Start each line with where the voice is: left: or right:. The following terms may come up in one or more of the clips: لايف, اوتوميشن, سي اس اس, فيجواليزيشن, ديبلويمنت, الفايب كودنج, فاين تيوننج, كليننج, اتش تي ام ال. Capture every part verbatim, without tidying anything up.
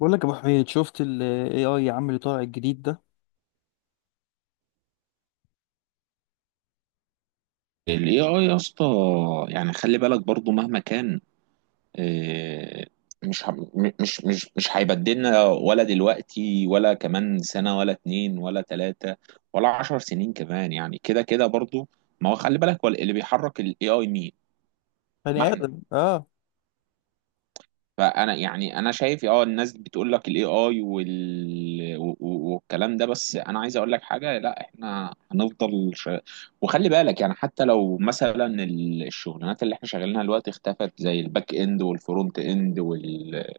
left: بقول لك يا ابو حميد، شفت الاي اي يا عم اللي طالع الجديد ده؟
right: ال إيه آي يا اسطى. يعني خلي بالك برضو مهما كان، آه، مش ه- م- مش مش مش هيبدلنا ولا دلوقتي ولا كمان سنة ولا اتنين ولا تلاتة ولا عشر سنين كمان. يعني كده كده برضو. ما هو خلي بالك، هو اللي بيحرك ال إيه آي مين؟ ما
left: بني
right: احنا.
left: ادم، اه.
right: فانا يعني انا شايف اه الناس بتقول لك الاي اي وال... و- و- والكلام ده. بس انا عايز اقول لك حاجه، لا احنا هنفضل ش... وخلي بالك، يعني حتى لو مثلا ال- الشغلانات اللي احنا شغالينها دلوقتي اختفت، زي الباك اند والفرونت اند وال...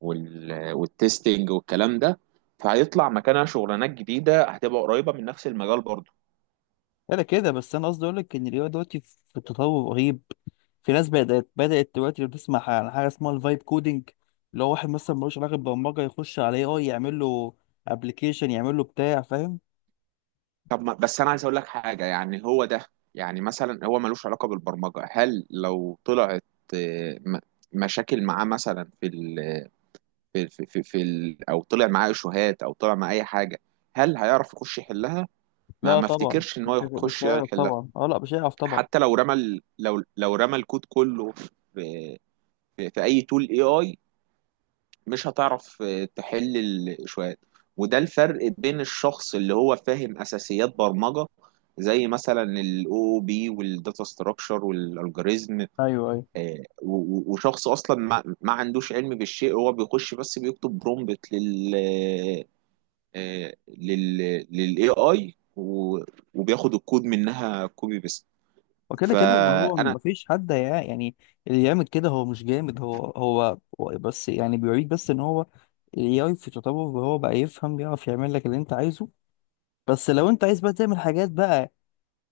right: وال... والتستنج والكلام ده، فهيطلع مكانها شغلانات جديده هتبقى قريبه من نفس المجال برضه.
left: انا كده، بس انا قصدي اقول لك ان الاي اي دلوقتي في تطور رهيب. في ناس بدات بدات دلوقتي، لو تسمع عن حاجه اسمها الفايب كودنج، اللي هو واحد مثلا ملوش علاقه بالبرمجه يخش على اي اي يعمل له ابلكيشن، يعمل له بتاع، فاهم؟
right: طب ما بس انا عايز اقول لك حاجه، يعني هو ده. يعني مثلا هو ملوش علاقه بالبرمجه، هل لو طلعت آه، م- مشاكل معاه مثلا في ال في في في, في ال او طلع معاه شهات او طلع معاه اي حاجه، هل هيعرف يخش يحلها؟ ما
left: لا
right: ما
left: طبعا
right: افتكرش ان
left: مش
right: هو
left: هيعرف، مش
right: يخش
left: هيعرف
right: يحلها.
left: طبعا، اه لا مش هيعرف طبعا.
right: حتى لو رمى ال- لو لو رمى الكود كله في في, في اي تول اي اي، مش هتعرف آه، تحل الشوية. وده الفرق بين الشخص اللي هو فاهم اساسيات برمجه، زي مثلا الاو بي والداتا ستراكشر والالجوريزم،
left: ايوه ايوه.
right: آه، و- و- وشخص اصلا ما, ما عندوش علم بالشيء، هو بيخش بس بيكتب برومبت لل آه، لل للاي اي وبياخد الكود منها كوبي بيست.
left: وكده كده ما هو
right: فانا
left: مفيش حد هيع- يعني اللي يعمل كده هو مش جامد، هو هو هو بس يعني بيوريك بس ان هو الاي في تطور، وهو بقى يفهم، بيعرف يعمل لك اللي انت عايزه. بس لو انت عايز بقى تعمل حاجات بقى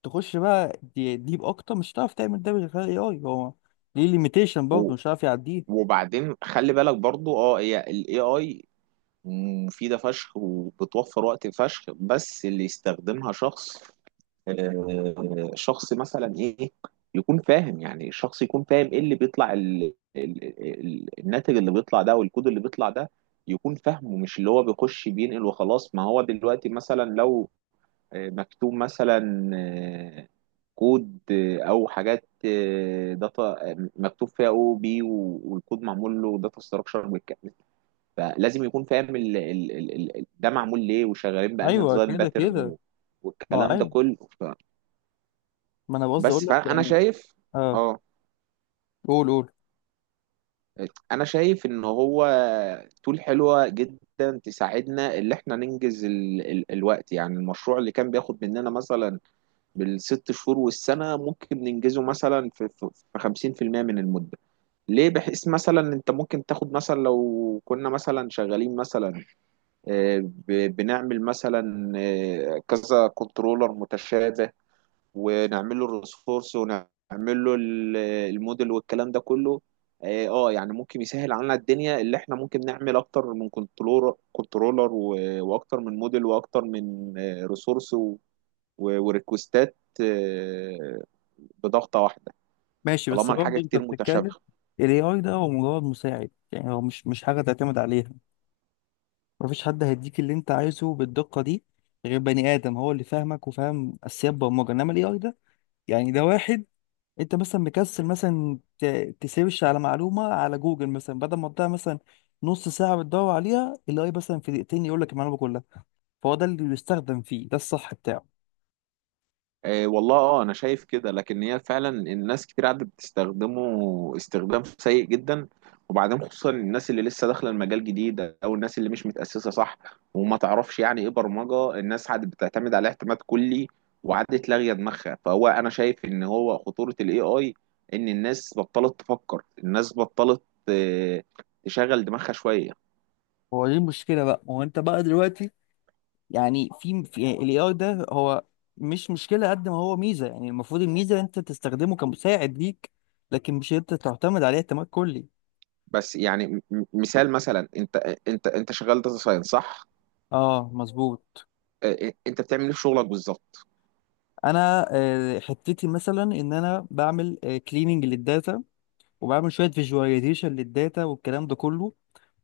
left: تخش بقى دي- ديب اكتر، مش هتعرف تعمل ده من غير الاي اي. هو ليه ليميتيشن
right: و
left: برضه مش هتعرف يعديه.
right: وبعدين خلي بالك برضو، اه هي الاي اي مفيدة فشخ وبتوفر وقت فشخ، بس اللي يستخدمها شخص آه، شخص مثلا ايه، يكون فاهم. يعني شخص يكون فاهم ايه اللي بيطلع ال... ال... ال... الناتج اللي بيطلع ده، والكود اللي بيطلع ده يكون فاهمه، مش اللي هو بيخش بينقل وخلاص. ما هو دلوقتي مثلا لو آه، مكتوب مثلا آه، كود آه، او حاجات آه، داتا آه، مكتوب فيها او بي، والكود معمول له داتا ستراكشر، فلازم يكون فاهم ال ال ال ال ده معمول ليه وشغالين بأنهي
left: ايوه
right: ديزاين
left: كده
right: باترن،
left: كده.
right: و-
left: ما هو
right: والكلام ده
left: ايوه،
right: كله ف...
left: ما انا قصدي اقول
right: بس
left: لك
right: فأنا
left: يعني
right: شايف
left: اه.
right: اه
left: قول قول.
right: أنا شايف إن هو تول حلوة جدا، تساعدنا إن إحنا ننجز ال ال الوقت. يعني المشروع اللي كان بياخد مننا مثلا بالست شهور والسنة، ممكن ننجزه مثلا في في في خمسين في المية من المدة. ليه؟ بحيث مثلا أنت ممكن تاخد مثلا لو كنا مثلا شغالين مثلا ب- بنعمل مثلا آه، كذا كنترولر متشابه، ونعمل له الريسورس، ونعمل له ال- الموديل والكلام ده كله. اه آه، يعني ممكن يسهل علينا الدنيا، اللي احنا ممكن نعمل اكتر من كنترولر كنترولر و- واكتر من موديل واكتر من ريسورس وريكوستات بضغطة واحدة،
left: ماشي، بس
right: طالما الحاجة
left: برضه انت
right: كتير
left: بتتكلم.
right: متشابهة.
left: الاي اي ده هو مجرد مساعد، يعني هو مش مش حاجه تعتمد عليها. مفيش حد هيديك اللي انت عايزه بالدقة دي غير بني آدم، هو اللي فاهمك وفاهم أساسيات برمجة، انما الاي اي ده يعني ده واحد انت مثلا مكسل مثلا ت- تسيرش على معلومة على جوجل، مثلا بدل ما تضيع مثلا نص ساعة بتدور عليها، الاي مثلا في دقيقتين يقول لك المعلومة كلها. فهو ده اللي بيستخدم فيه، ده الصح بتاعه.
right: آه، والله اه انا شايف كده، لكن هي فعلا الناس كتير قاعده بتستخدمه استخدام سيء جدا، وبعدين خصوصا الناس اللي لسه داخله المجال جديد، او الناس اللي مش متاسسه صح وما تعرفش يعني ايه برمجه. الناس قاعده بتعتمد عليه اعتماد كلي، وقعدت لاغيه دماغها. فهو انا شايف ان هو خطوره الاي اي، ان الناس بطلت تفكر، الناس بطلت آه، تشغل دماغها شويه.
left: هو دي المشكلة بقى، ما هو انت بقى دلوقتي يعني في في الاي اي ده هو مش مشكلة قد ما هو ميزة. يعني المفروض الميزة انت تستخدمه كمساعد ليك، لكن مش انت تعتمد عليه اعتماد كلي.
right: بس يعني م- م- مثال، مثلا انت، انت انت شغال داتا ساينس صح؟
left: اه مظبوط.
right: آه، انت بتعمل ايه في شغلك بالظبط؟
left: انا آه، حتتي مثلا ان انا بعمل كليننج للداتا، وبعمل شويه فيجواليزيشن للداتا والكلام ده كله،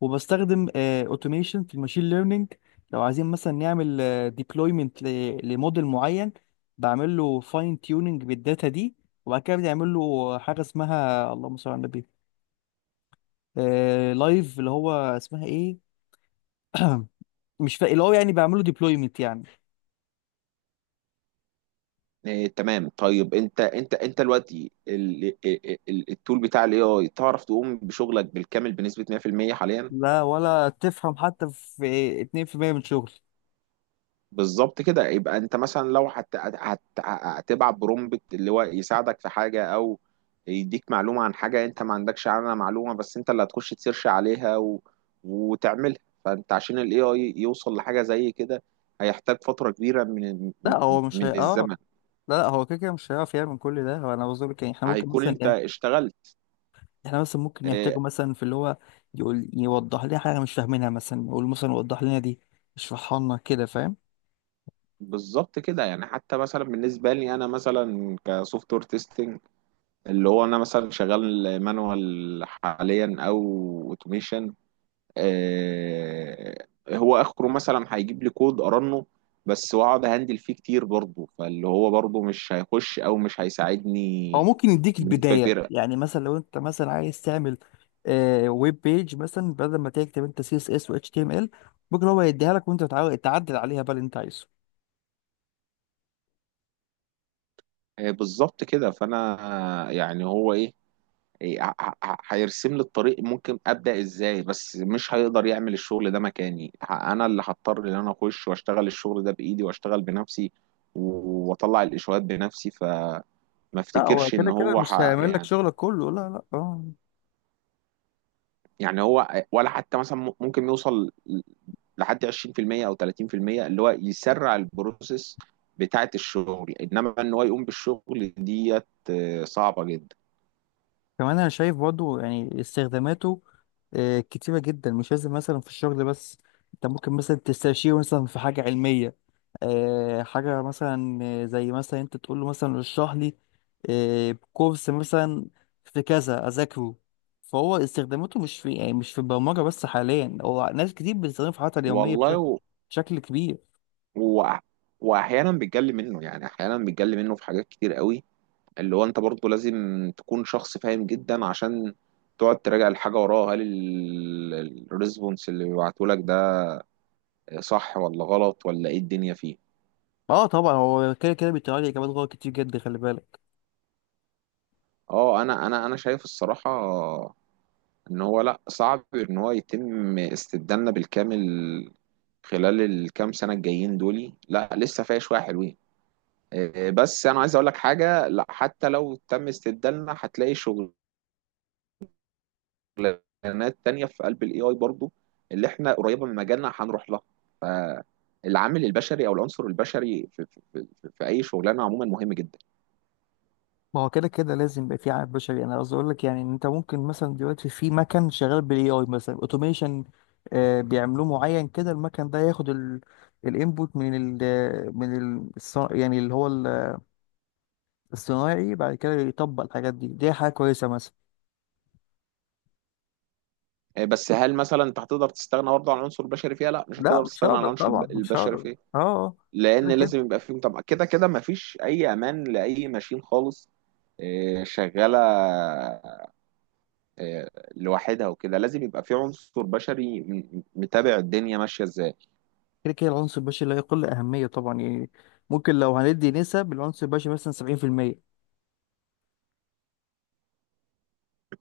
left: وبستخدم اوتوميشن في الماشين ليرنينج. لو عايزين مثلا نعمل ديبلويمنت لموديل معين، بعمل له فاين تيوننج بالداتا دي، وبعد كده بنعمل له حاجه اسمها اللهم صل على النبي، لايف، اللي هو اسمها ايه؟ مش فاهم. اللي هو يعني بعمله ديبلويمنت يعني.
right: إيه، تمام. طيب انت، انت انت دلوقتي ال- ال- ال- التول بتاع الاي اي، تعرف تقوم بشغلك بالكامل بنسبة مية في المية حاليا؟
left: لا، ولا تفهم حتى في اتنين في المية من شغل.
right: بالظبط كده. يبقى انت مثلا لو هت... هت... هتبعت برومبت اللي هو يساعدك في حاجة، او يديك معلومة عن حاجة انت ما عندكش عنها معلومة، بس انت اللي هتخش تسيرش عليها و... وتعملها، فانت عشان الاي اي يوصل لحاجة زي كده، هيحتاج فترة كبيرة من
left: لا هو مش هي،
right: من
left: اه.
right: الزمن،
left: لا لا، هو كده كده مش هيعرف يعمل كل ده. هو انا بقول لك يعني احنا ممكن
right: هيكون
left: مثلا
right: انت
left: إيه،
right: اشتغلت.
left: احنا مثلا ممكن
right: آه،
left: يحتاجوا مثلا في اللي هو يقول يوضح لنا حاجه مش فاهمينها، مثلا يقول مثلا وضح لنا دي، اشرحها لنا كده، فاهم؟
right: بالظبط كده. يعني حتى مثلا بالنسبه لي انا، مثلا كسوفت وير تيستنج، اللي هو انا مثلا شغال مانوال حاليا او اوتوميشن، آه هو اخره مثلا هيجيب لي كود ارنه بس، واقعد اهندل فيه كتير برضه، فاللي هو برضه مش هيخش او مش
left: او
right: هيساعدني
left: ممكن يديك
right: بنسبه
left: البدايه،
right: كبيره.
left: يعني مثلا لو انت مثلا عايز تعمل آه ويب بيج مثلا، بدل ما تكتب انت سي اس اس و اتش تي ام ال، ممكن هو يديها لك وانت تعا- تعدل عليها بقى اللي انت عايزه.
right: آه، بالظبط كده. فانا يعني هو ايه، إيه، ه- ه- ه- هيرسم لي الطريق ممكن ابدا ازاي، بس مش هيقدر يعمل الشغل ده مكاني، ه- انا اللي هضطر ان انا اخش واشتغل الشغل ده بايدي واشتغل بنفسي، و- واطلع الاشوات بنفسي. فما
left: لا هو
right: افتكرش ان
left: كده كده
right: هو
left: مش
right: ح...
left: هيعمل لك
right: يعني.
left: شغلك كله، لا لا، اه.
right: يعني هو ولا حتى مثلا م- ممكن يوصل لحد عشرين في المية او تلاتين في المية، اللي هو يسرع البروسيس بتاعت الشغل، انما ان هو يقوم بالشغل ديت آه، صعبة جدا
left: كمان انا شايف برضو يعني استخداماته آه، كتيرة جدا، مش لازم مثلا في الشغل بس. انت ممكن مثلا تستشيره مثلا في حاجة علمية، آه، حاجة مثلا، آه، زي مثلا انت تقول له مثلا اشرح لي آه، كورس مثلا في كذا اذاكره. فهو استخداماته مش في يعني مش في البرمجة بس حاليا. هو ناس كتير بتستخدمه في حياتها اليومية بشكل،
right: والله.
left: بشكل كبير.
right: و... واحيانا بيتجلي منه، يعني احيانا بيتجلي منه في حاجات كتير قوي، اللي هو انت برضه لازم تكون شخص فاهم جدا، عشان تقعد تراجع الحاجه وراها، هل الريسبونس اللي بيبعته لك ده صح ولا غلط، ولا ايه الدنيا فيه.
left: اه طبعا هو كده كده بيطلع لي اجابات غلط كتير جدا، خلي بالك.
right: اه انا انا انا شايف الصراحه ان هو، لا، صعب ان هو يتم استبدالنا بالكامل خلال الكام سنه الجايين دولي، لا لسه فيها شويه حلوين. آه، بس انا عايز اقول لك حاجه، لا حتى لو تم استبدالنا هتلاقي شغل شغلانات تانية في قلب الاي اي برضو، اللي احنا قريبه من مجالنا هنروح لها. فالعامل البشري، او العنصر البشري في, في, في, في في اي شغلانه عموما مهم جدا.
left: ما هو كده كده لازم يبقى في عامل بشري. انا قصدي اقول لك يعني ان انت ممكن مثلا دلوقتي في مكن شغال بالاي اي مثلا، اوتوميشن بيعملوه معين كده، المكن ده ياخد الانبوت من ال من ال الص- يعني اللي هو ال- الصناعي، بعد كده يطبق الحاجات دي. دي حاجه كويسه مثلا.
right: آه، بس هل مثلا انت هتقدر تستغنى برضه عن العنصر البشري فيها؟ لا، مش
left: لا
right: هتقدر
left: مش
right: تستغنى عن
left: هقدر
right: العنصر
left: طبعا،
right: الب-
left: مش
right: البشري
left: هقدر،
right: فيها،
left: اه آه.
right: لان
left: كده
right: لازم
left: كده.
right: يبقى فيه طبعا. كده كده مفيش اي امان لاي ماشين خالص آه، شغاله آه، لوحدها وكده، لازم يبقى في عنصر بشري م- متابع الدنيا ماشيه ازاي.
left: كده كده العنصر البشري لا يقل اهميه طبعا، يعني ممكن لو هندي نسب العنصر البشري مثلا سبعين في المية.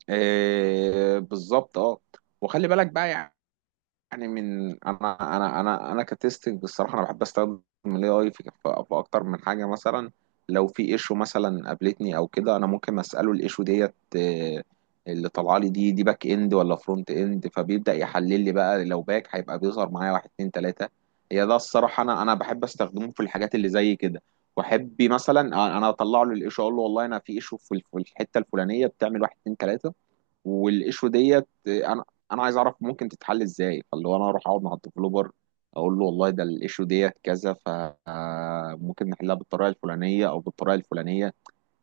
right: آه، بالظبط. اه وخلي بالك بقى، يعني من انا انا انا انا كتستنج بصراحه، انا بحب استخدم الاي اي في في اكتر من حاجه. مثلا لو في ايشو مثلا قابلتني او كده، انا ممكن اساله الايشو ديت آه، اللي طالعه لي، دي دي باك اند ولا فرونت اند، فبيبدا يحلل لي بقى، لو باك هيبقى بيظهر معايا واحد اتنين تلاته. هي ده الصراحه، انا انا بحب استخدمه في الحاجات اللي زي كده. واحب مثلا انا اطلع له الايشو، اقول له والله انا في ايشو في الف- في الحته الفلانيه بتعمل واحد اتنين تلاته، والايشو ديت انا انا عايز اعرف ممكن تتحل ازاي، فاللي هو انا اروح اقعد مع الديفلوبر، اقول له والله ده الايشو ديت كذا، فممكن نحلها بالطريقه الفلانيه او بالطريقه الفلانيه.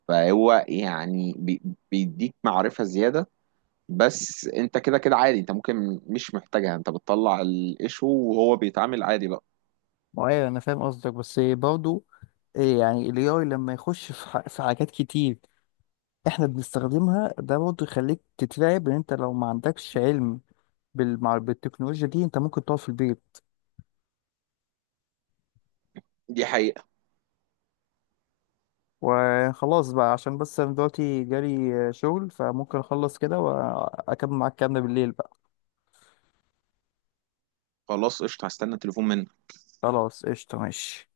right: فهو يعني بي- بيديك معرفه زياده، بس انت كده كده عادي، انت ممكن مش محتاجها، انت بتطلع الايشو وهو بيتعامل عادي بقى.
left: ما هو ايوه، انا فاهم قصدك بس برضه إيه، يعني ال ايه آي لما يخش في ح- في حاجات كتير احنا بنستخدمها ده، برضه يخليك تترعب ان انت لو ما عندكش علم بالمع بالتكنولوجيا دي انت ممكن تقعد في البيت.
right: دي حقيقه.
left: وخلاص بقى، عشان بس انا دلوقتي جالي آه، شغل، فممكن اخلص كده واكمل معاك كلامنا بالليل بقى.
right: خلاص قشطه، هستنى تليفون منك.
left: خلاص قشطة، ماشي.